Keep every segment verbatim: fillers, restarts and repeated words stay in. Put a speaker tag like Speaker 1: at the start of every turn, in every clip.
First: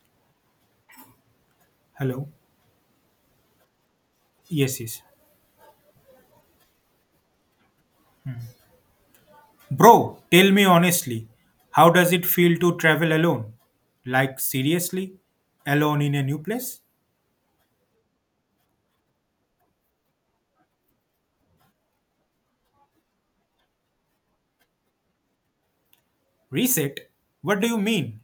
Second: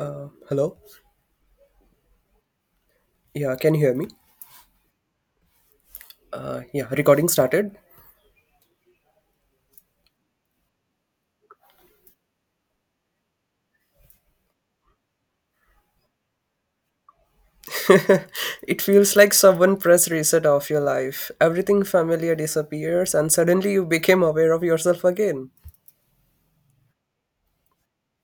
Speaker 1: Hello.
Speaker 2: Hello.
Speaker 1: Yeah, can you hear me?
Speaker 2: Yes, yes.
Speaker 1: Uh, yeah, recording started.
Speaker 2: Bro, tell me honestly, how does it feel to travel alone? Like, seriously? Alone in a new place?
Speaker 1: It feels like someone pressed reset of your life. Everything familiar disappears, and suddenly you became aware of yourself again.
Speaker 2: Reset? What do you mean?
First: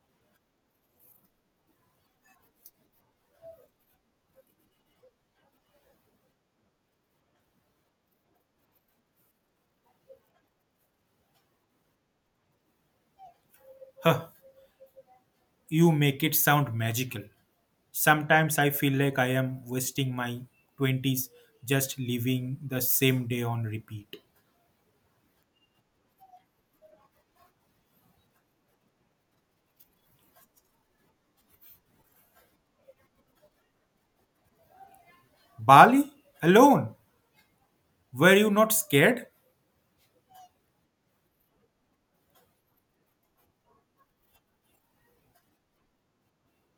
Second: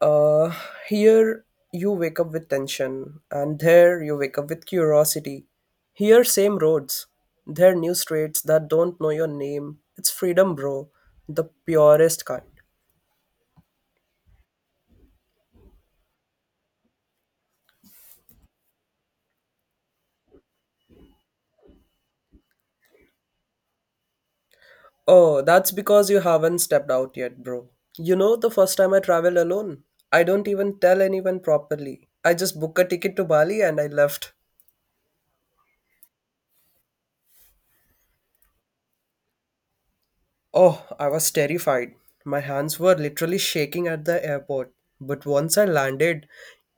Speaker 1: Uh, Here you wake up with tension, and there you wake up with curiosity. Here, same roads. There, new streets that don't know your name. It's freedom, bro. The purest kind.
Speaker 2: Huh, you make it sound magical. Sometimes I feel like I am wasting my twenties just living the same day on repeat.
Speaker 1: Oh, that's because you haven't stepped out yet, bro. You know, the first time I traveled alone, I don't even tell anyone properly. I just booked a ticket to Bali and I left.
Speaker 2: Bali? Alone? Were you not scared?
Speaker 1: Oh, I was terrified. My hands were literally shaking at the airport. But once I landed,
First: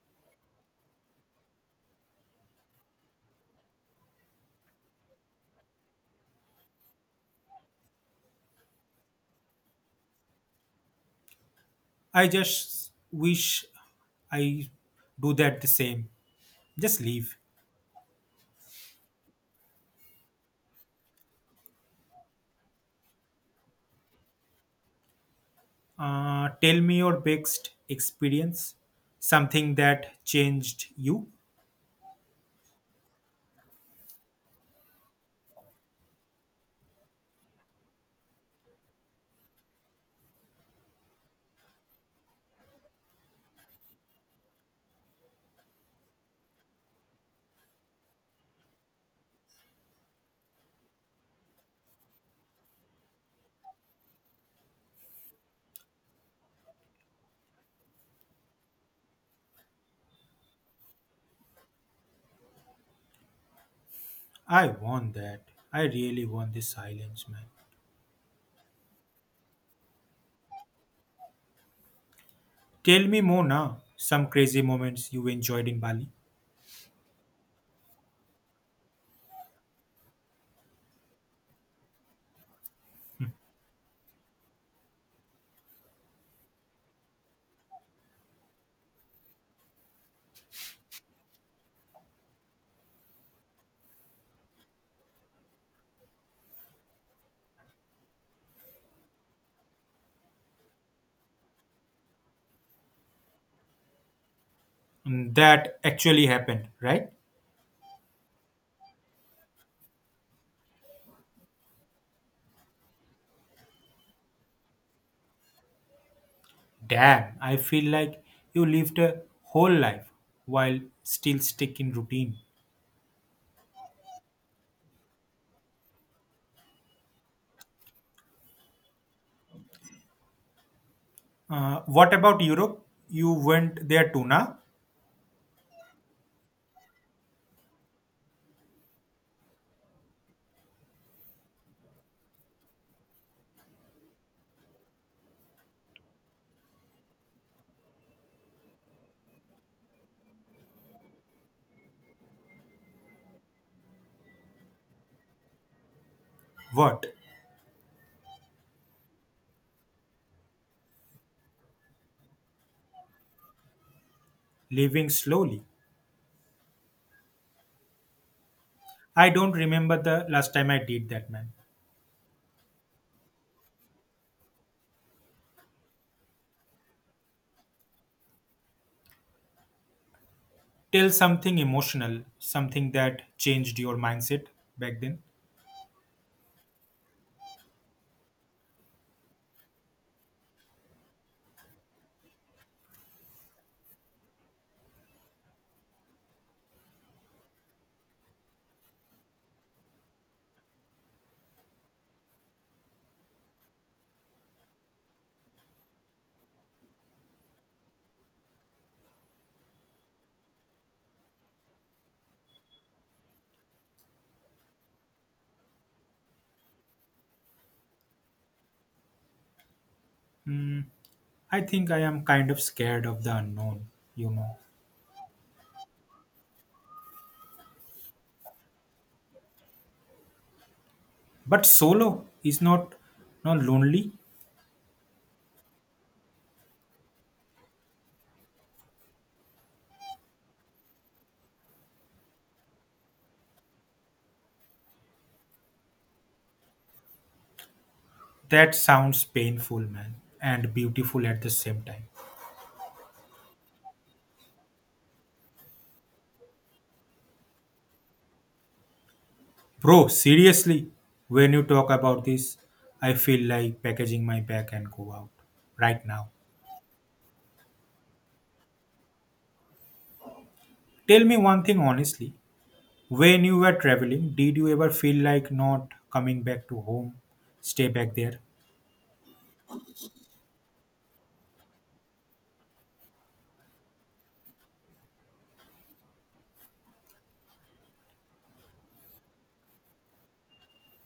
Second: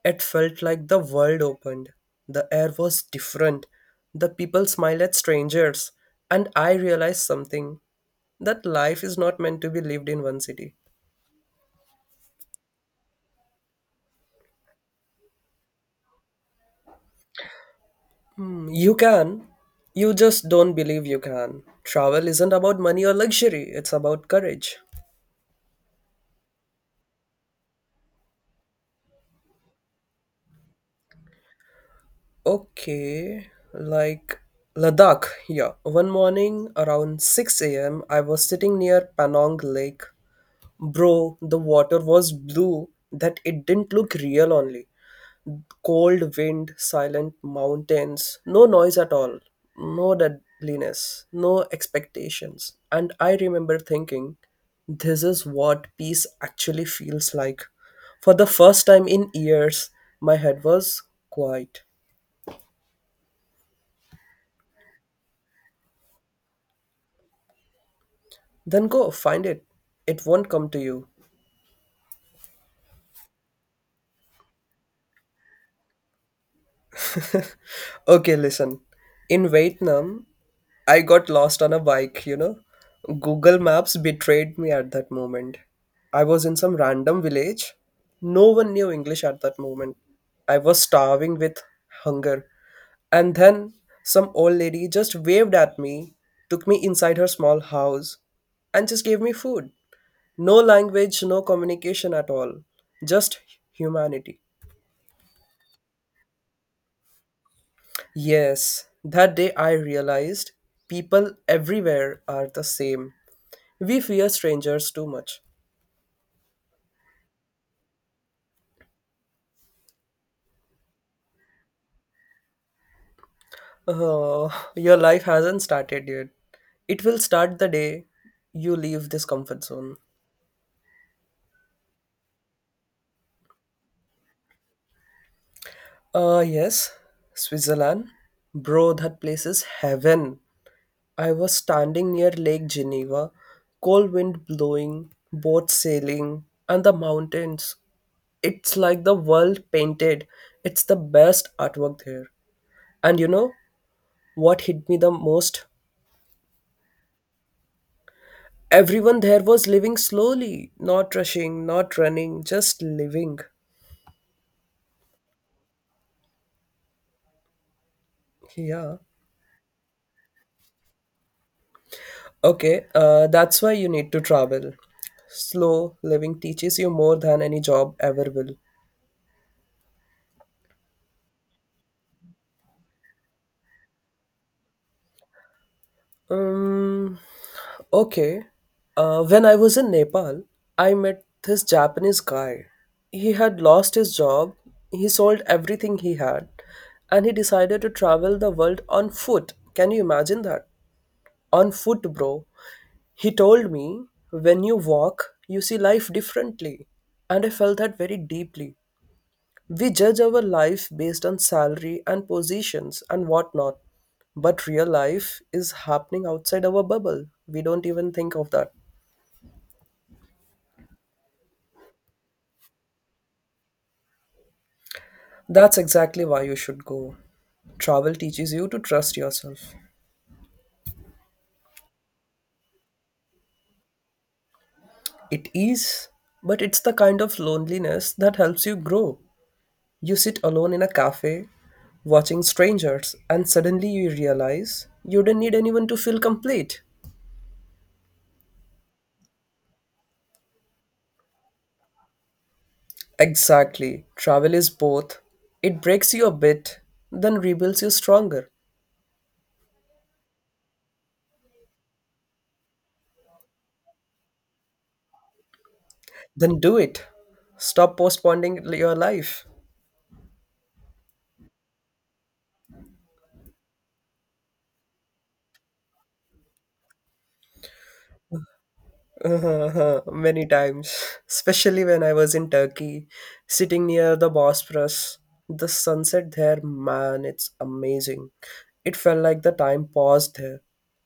Speaker 1: it felt like the world opened. The air was different. The people smiled at strangers. And I realized something that life is not meant to be lived in one city.
Speaker 2: I just wish I do that the same. Just leave.
Speaker 1: Hmm. You can. You just don't believe you can. Travel isn't about money or luxury, it's about courage.
Speaker 2: Uh, tell me your best experience, something that changed you.
Speaker 1: Okay, like Ladakh, yeah. One morning around six a m, I was sitting near Panong Lake. Bro, the water was blue that it didn't look real only. Cold wind, silent mountains, no noise at all, no deadliness, no expectations. And I remember thinking, this is what peace actually feels like. For the first time in years, my head was quiet.
Speaker 2: I want that. I really want this silence, man.
Speaker 1: Then go find it. It won't come to you.
Speaker 2: Tell me more now. Some crazy moments you enjoyed in Bali.
Speaker 1: Okay, listen. In Vietnam, I got lost on a bike, you know. Google Maps betrayed me at that moment. I was in some random village. No one knew English at that moment. I was starving with hunger. And then some old lady just waved at me, took me inside her small house, and just gave me food. No language, no communication at all. Just humanity.
Speaker 2: Mm, that actually happened, right?
Speaker 1: Yes, that day I realized people everywhere are the same. We fear strangers too much.
Speaker 2: Damn, I feel like you lived a whole life while still stuck in routine.
Speaker 1: Uh, your life hasn't started yet. It will start the day you leave this comfort zone.
Speaker 2: Uh, what about Europe? You went there too, now?
Speaker 1: Uh, yes, Switzerland. Bro, that place is heaven. I was standing near Lake Geneva, cold wind blowing, boats sailing, and the mountains. It's like the world painted. It's the best artwork there. And you know what hit me the most?
Speaker 2: What?
Speaker 1: Everyone there was living slowly, not rushing, not running, just living.
Speaker 2: Living slowly.
Speaker 1: Yeah.
Speaker 2: I don't remember the last time I did that, man.
Speaker 1: Okay, uh, that's why you need to travel. Slow living teaches you more than any job ever will.
Speaker 2: Tell something emotional, something that changed your mindset back then.
Speaker 1: Um, okay. Uh, when I was in Nepal, I met this Japanese guy. He had lost his job, he sold everything he had, and he decided to travel the world on foot. Can you imagine that? On foot, bro. He told me, when you walk, you see life differently. And I felt that very deeply. We judge our life based on salary and positions and whatnot. But real life is happening outside our bubble. We don't even think of that.
Speaker 2: Hmm, I think I am kind of scared of the unknown, you know.
Speaker 1: That's exactly why you should go. Travel teaches you to trust yourself.
Speaker 2: But solo is not not lonely.
Speaker 1: It is, but it's the kind of loneliness that helps you grow. You sit alone in a cafe, watching strangers, and suddenly you realize you don't need anyone to feel complete.
Speaker 2: That sounds painful, man, and beautiful at the same time.
Speaker 1: Exactly. Travel is both. It breaks you a bit, then rebuilds you stronger.
Speaker 2: Bro, seriously, when you talk about this, I feel like packaging my bag and go out right now.
Speaker 1: Then do it. Stop postponing your life.
Speaker 2: Tell me one thing honestly. When you were traveling, did you ever feel like not coming back to home? Stay back there?
Speaker 1: Uh huh. Many times, especially when I was in Turkey, sitting near the Bosphorus. The sunset there, man, it's amazing. It felt like the time paused there.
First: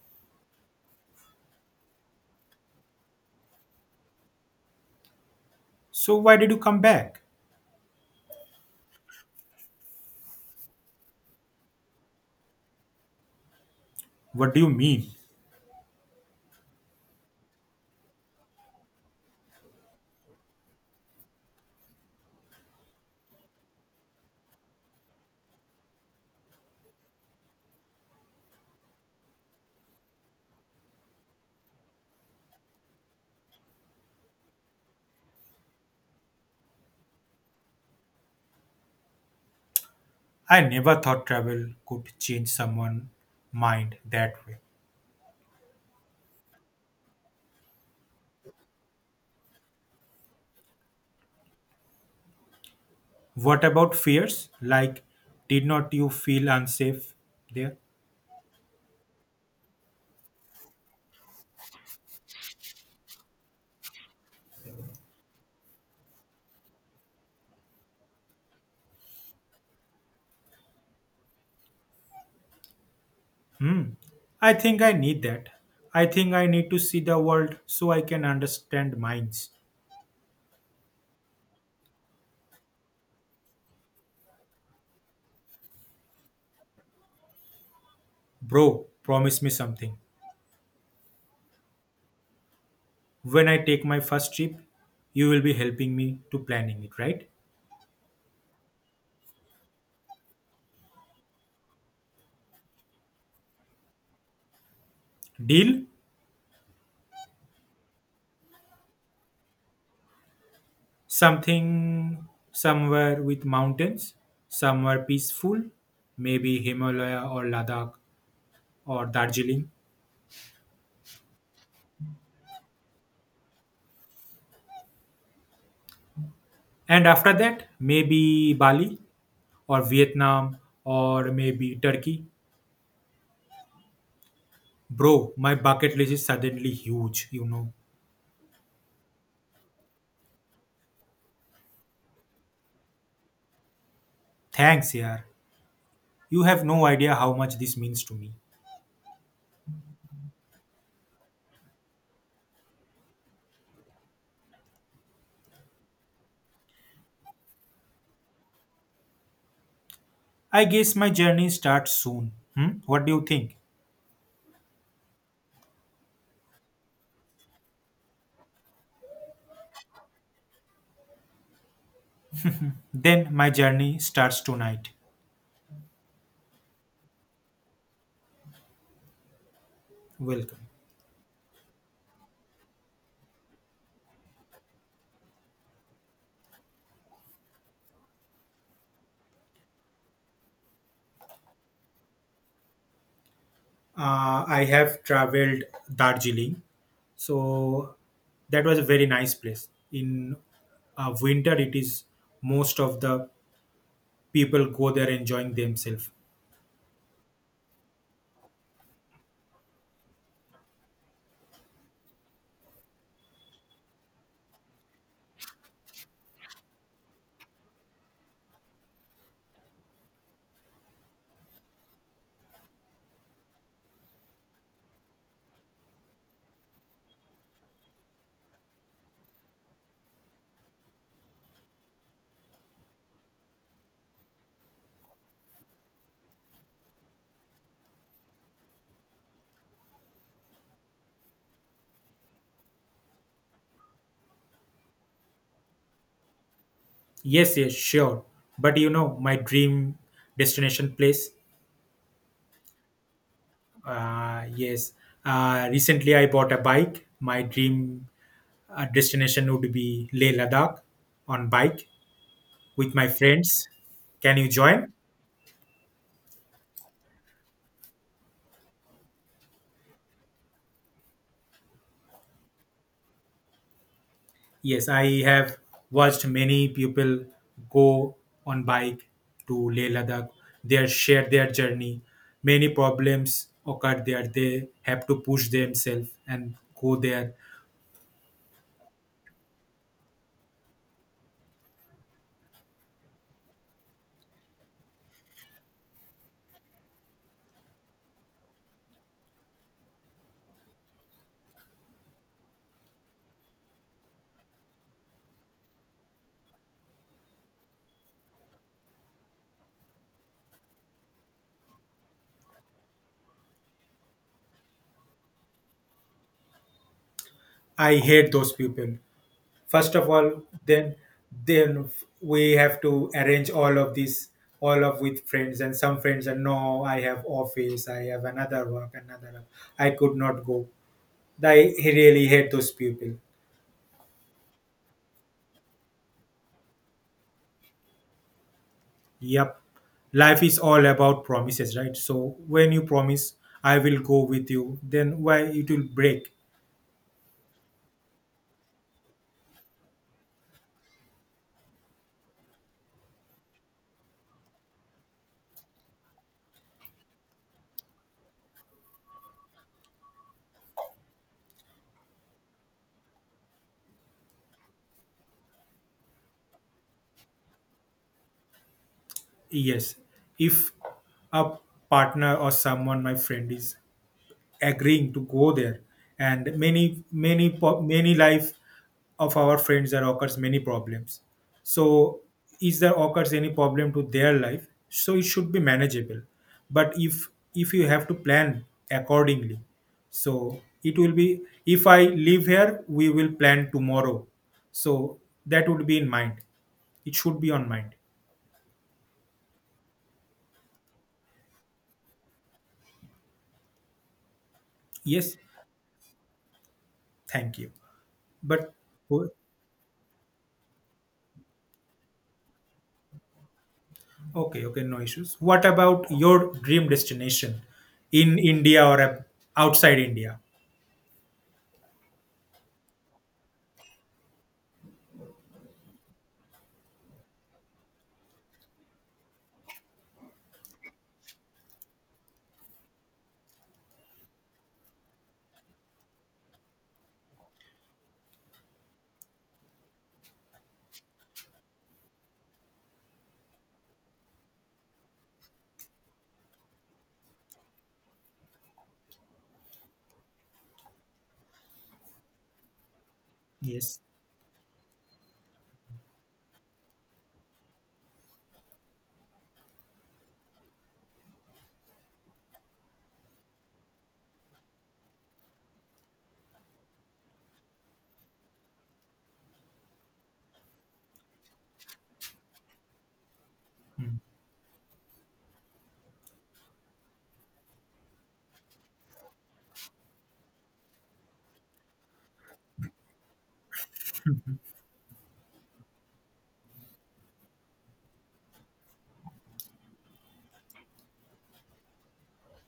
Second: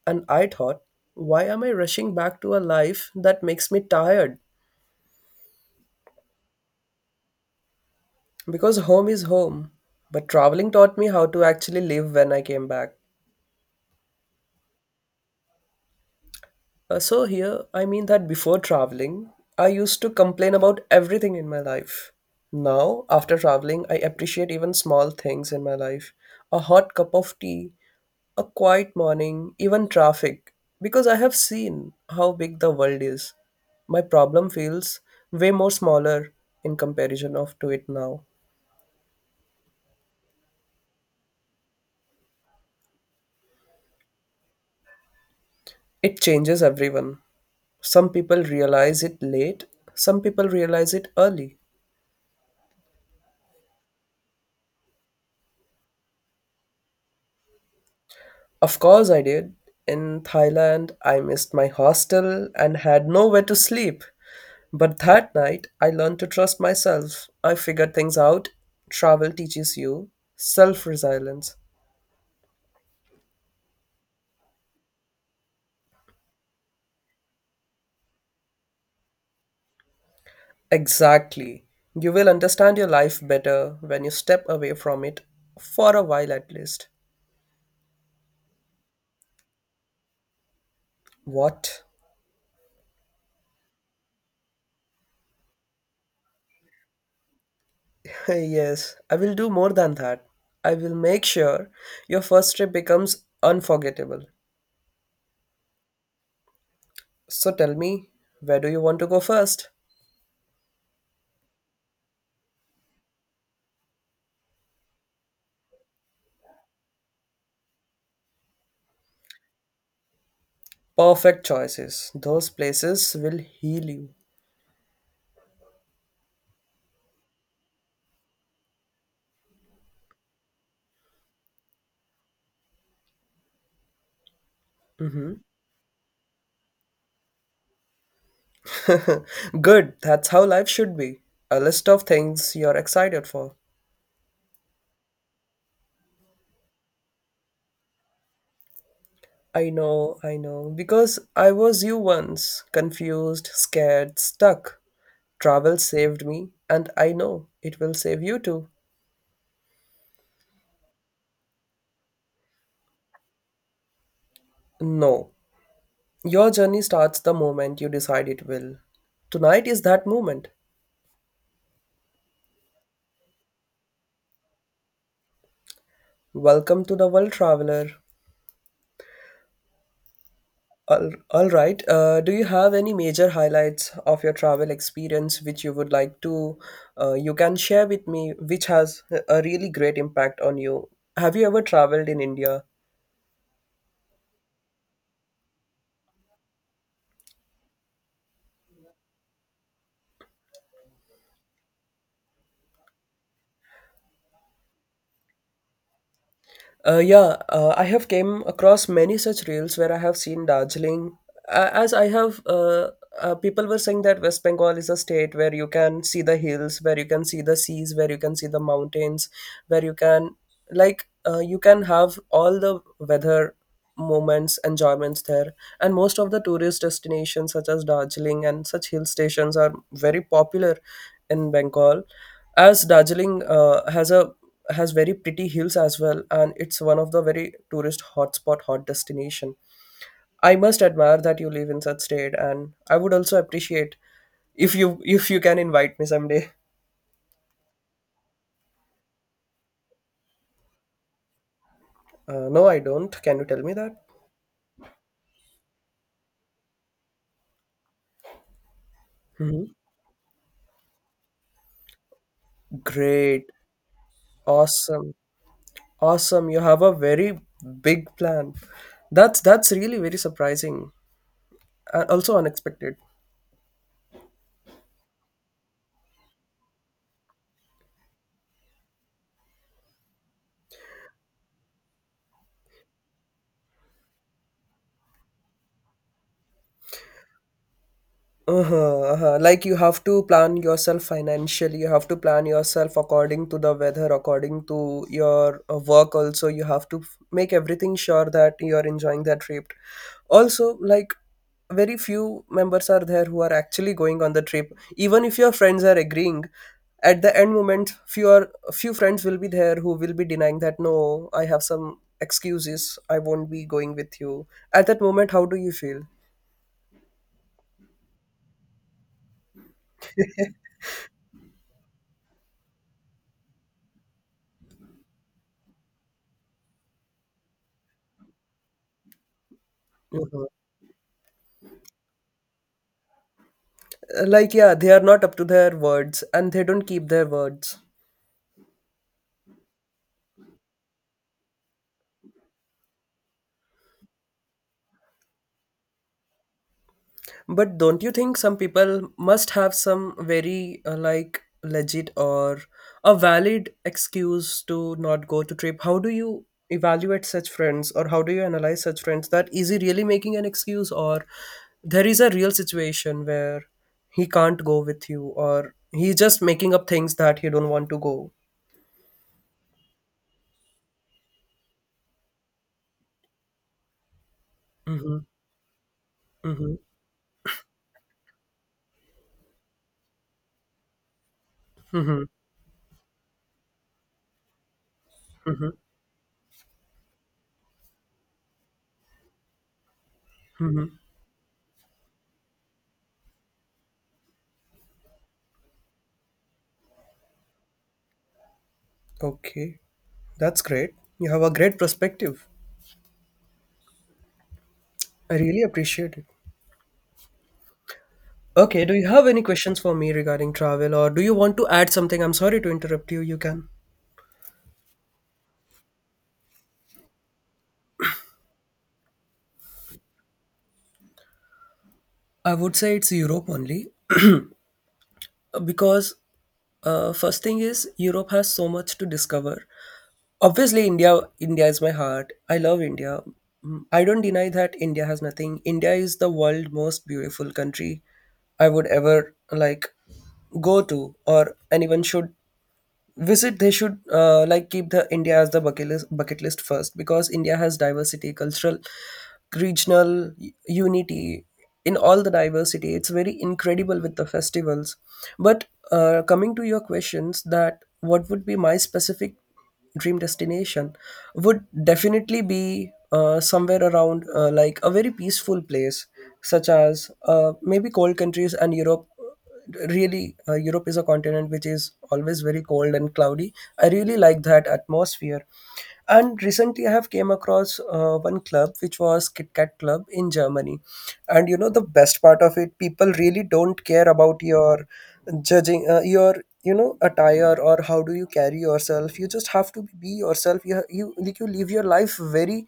Speaker 1: And I thought, why am I rushing back to a life that makes me tired?
Speaker 2: So why did you come back?
Speaker 1: Because home is home. But traveling taught me how to actually live when I came back.
Speaker 2: What do you mean?
Speaker 1: Uh, so, here, I mean that before traveling, I used to complain about everything in my life. Now, after traveling, I appreciate even small things in my life, a hot cup of tea, a quiet morning, even traffic, because I have seen how big the world is. My problem feels way more smaller in comparison of to it now.
Speaker 2: I never thought travel could change someone's mind that way.
Speaker 1: It changes everyone. Some people realize it late, some people realize it early.
Speaker 2: What about fears? Like, did not you feel unsafe there?
Speaker 1: Of course, I did. In Thailand, I missed my hostel and had nowhere to sleep. But that night, I learned to trust myself. I figured things out. Travel teaches you self resilience.
Speaker 2: Hmm. I think I need that. I think I need to see the world so I can understand minds.
Speaker 1: Exactly. You will understand your life better when you step away from it, for a while at least.
Speaker 2: Bro, promise me something.
Speaker 1: What?
Speaker 2: When I take my first trip, you will be helping me to planning it, right?
Speaker 1: Yes, I will do more than that. I will make sure your first trip becomes unforgettable.
Speaker 2: Deal?
Speaker 1: So tell me, where do you want to go first?
Speaker 2: Something somewhere with mountains, somewhere peaceful, maybe Himalaya or Ladakh or Darjeeling.
Speaker 1: Perfect choices. Those places will heal you.
Speaker 2: And after that, maybe Bali or Vietnam or maybe Turkey. Bro,
Speaker 1: Mhm.
Speaker 2: my bucket list is suddenly huge, you know.
Speaker 1: Good. That's how life should be. A list of things you're excited for.
Speaker 2: Thanks, yaar. You have no idea how much this means to me.
Speaker 1: I know, I know. Because I was you once, confused, scared, stuck. Travel saved me, and I know it will save you too.
Speaker 2: I guess my journey starts soon. Hmm? What do you think?
Speaker 1: No. Your journey starts the moment you decide it will. Tonight is that moment.
Speaker 2: Then my journey starts tonight.
Speaker 1: Welcome to the world, traveler.
Speaker 2: Welcome.
Speaker 1: All, all right. Uh, do you have any major highlights of your travel experience which you would like to uh, you can share with me, which has a really great impact on you? Have you ever traveled in India?
Speaker 2: Uh, I have traveled Darjeeling, so that was a very nice place. In uh, winter, it is most of the people go there enjoying themselves.
Speaker 1: Uh, yeah, uh, I have came across many such reels where I have seen Darjeeling. Uh, as I have, uh, uh, people were saying that West Bengal is a state where you can see the hills, where you can see the seas, where you can see the mountains, where you can like uh, you can have all the weather moments, enjoyments there. And most of the tourist destinations, such as Darjeeling and such hill stations, are very popular in Bengal, as Darjeeling uh, has a has very pretty hills as well, and it's one of the very tourist hotspot hot destination. I must admire that you live in such state, and I would also appreciate if you if you can invite me someday.
Speaker 2: Yes, yes, sure. But you know, my dream destination place.
Speaker 1: Uh, no, I don't. Can you tell me that?
Speaker 2: Uh, yes. Uh, recently, I bought a bike. My dream uh, destination would be Leh Ladakh on bike with my
Speaker 1: Great,
Speaker 2: friends. Can you join?
Speaker 1: awesome. Awesome, you have a very big plan. That's that's really very surprising and also unexpected.
Speaker 2: Yes, I have watched many people go on bike to Leh Ladakh. They share their journey. Many problems occur there. They have to push themselves and go there.
Speaker 1: Uh-huh, uh-huh. Like you have to plan yourself financially. You have to plan yourself according to the weather, according to your uh, work. Also, you have to f- make everything sure that you're enjoying that trip. Also, like very few members are there who are actually going on the trip. Even if your friends are agreeing, at the end moment, few are, few friends will be there who will be denying that no, I have some excuses. I won't be going with you. At that moment, how do you feel?
Speaker 2: I hate those people. First of all, then then we have to arrange all of this all of with friends, and some friends are, no, I have office, I have another work another work. I could not go. I really hate those people.
Speaker 1: Uh, Like, yeah, they are not up to their words and they don't keep their words.
Speaker 2: Yep. Life is all about promises, right? So when you promise, I will go with you, then why it will break?
Speaker 1: But don't you think some people must have some very, uh, like, legit or a valid excuse to not go to trip? How do you evaluate such friends or how do you analyze such friends that is he really making an excuse or there is a real situation where he can't go with you or he's just making up things that he don't want to go?
Speaker 2: Yes. If a partner or someone, my friend is agreeing
Speaker 1: Mm-hmm,
Speaker 2: to go there, and
Speaker 1: mm-hmm,
Speaker 2: many many po- many life of our friends there occurs many problems, so
Speaker 1: mm-hmm,
Speaker 2: is there occurs any problem to their life, so it should be
Speaker 1: mm-hmm,
Speaker 2: manageable. But if if you have to plan accordingly, so it
Speaker 1: mm-hmm.
Speaker 2: will be, if I live here, we will plan tomorrow, so that would be in mind, it should be on mind.
Speaker 1: Okay, that's great. You have a great perspective. I
Speaker 2: Yes,
Speaker 1: really appreciate it.
Speaker 2: thank you, but
Speaker 1: Okay, do you have any questions for me regarding travel or do you want to add something? I'm sorry to interrupt you. You can.
Speaker 2: okay, okay, no issues. What about your dream destination in India or ab- outside India?
Speaker 1: I would say it's Europe only, uh, because uh, first thing is Europe has so much to discover. Obviously, India India is my heart. I love India. Mm, I don't deny that India has nothing. India is the world most beautiful country I would ever like go to or anyone should visit. They should uh, like keep the India as the bucket list, bucket list first, because India has diversity, cultural regional u- unity in all the diversity. It's very
Speaker 2: Yes.
Speaker 1: incredible with the festivals. But uh, coming to your questions that what would be my specific dream destination would definitely be uh, somewhere around, uh, like a very peaceful place such as, uh, maybe cold countries, and Europe really. uh, Europe is a continent which is always very cold and cloudy. I really like that atmosphere, and recently I have came across uh, one club which was Kit Kat Club in Germany. And you know the best part of it, people really don't care about your judging, uh, your you know attire or how do you carry yourself. You just have to be yourself. You ha- you like you live your life very,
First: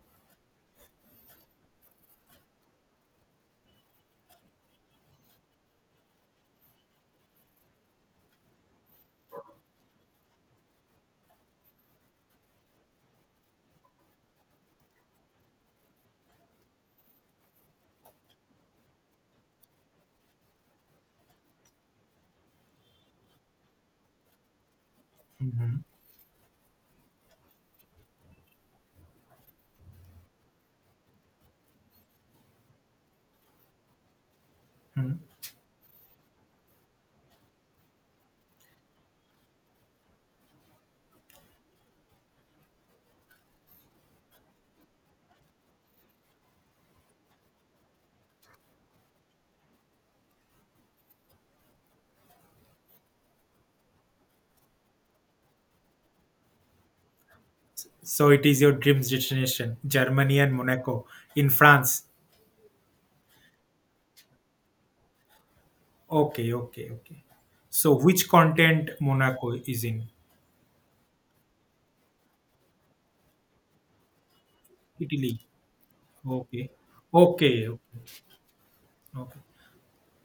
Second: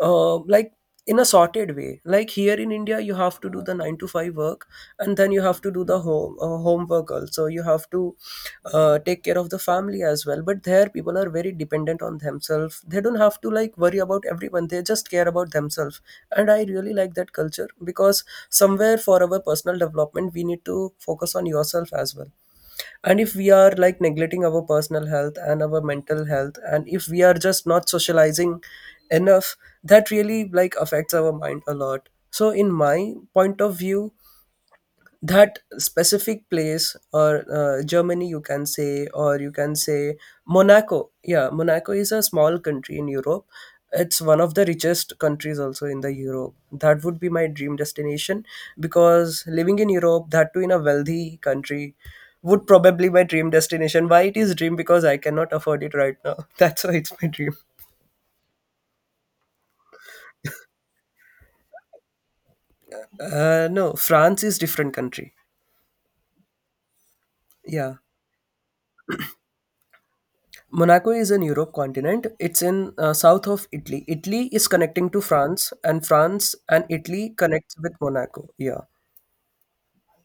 Speaker 1: uh, like in a sorted way. Like here in India you have to do the nine to five work, and then you have to do the home, uh, homework also. You have to uh, take care of the family as well. But there people are very dependent on themselves. They don't have to like worry about everyone. They just care about themselves. And I really like that culture, because somewhere for our personal development we need to focus on yourself as well. And if we are like neglecting our personal health and our
Speaker 2: Mhm.
Speaker 1: mental health, and if we are just not socializing enough, that really like affects our mind a lot. So in my point of view,
Speaker 2: Mhm.
Speaker 1: that specific place, or uh, Germany you can say, or you can say Monaco. Yeah, Monaco is a small country in Europe. It's one of the richest countries also in the Europe. That would be my dream destination, because living in Europe, that too in a wealthy country, would probably my dream destination. Why it is dream? Because I cannot afford it right now. That's why it's my dream.
Speaker 2: So it is your dream destination, Germany and Monaco in France.
Speaker 1: Uh, no, France is different country.
Speaker 2: Okay, okay, okay. So
Speaker 1: Yeah.
Speaker 2: which continent Monaco is in?
Speaker 1: Monaco is in Europe continent. It's in uh, south of Italy. Italy is connecting to
Speaker 2: Italy.
Speaker 1: France, and France
Speaker 2: Okay.
Speaker 1: and Italy
Speaker 2: Okay.
Speaker 1: connects
Speaker 2: Okay.
Speaker 1: with Monaco. Yeah,
Speaker 2: Okay.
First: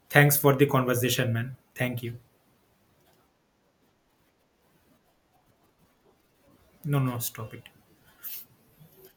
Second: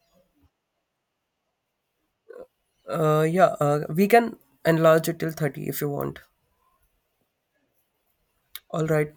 Speaker 2: Thanks for the conversation, man. Thank you.
Speaker 1: uh, yeah. Uh, we can enlarge it till thirty if you want.
Speaker 2: No, no, stop it.
Speaker 1: All right.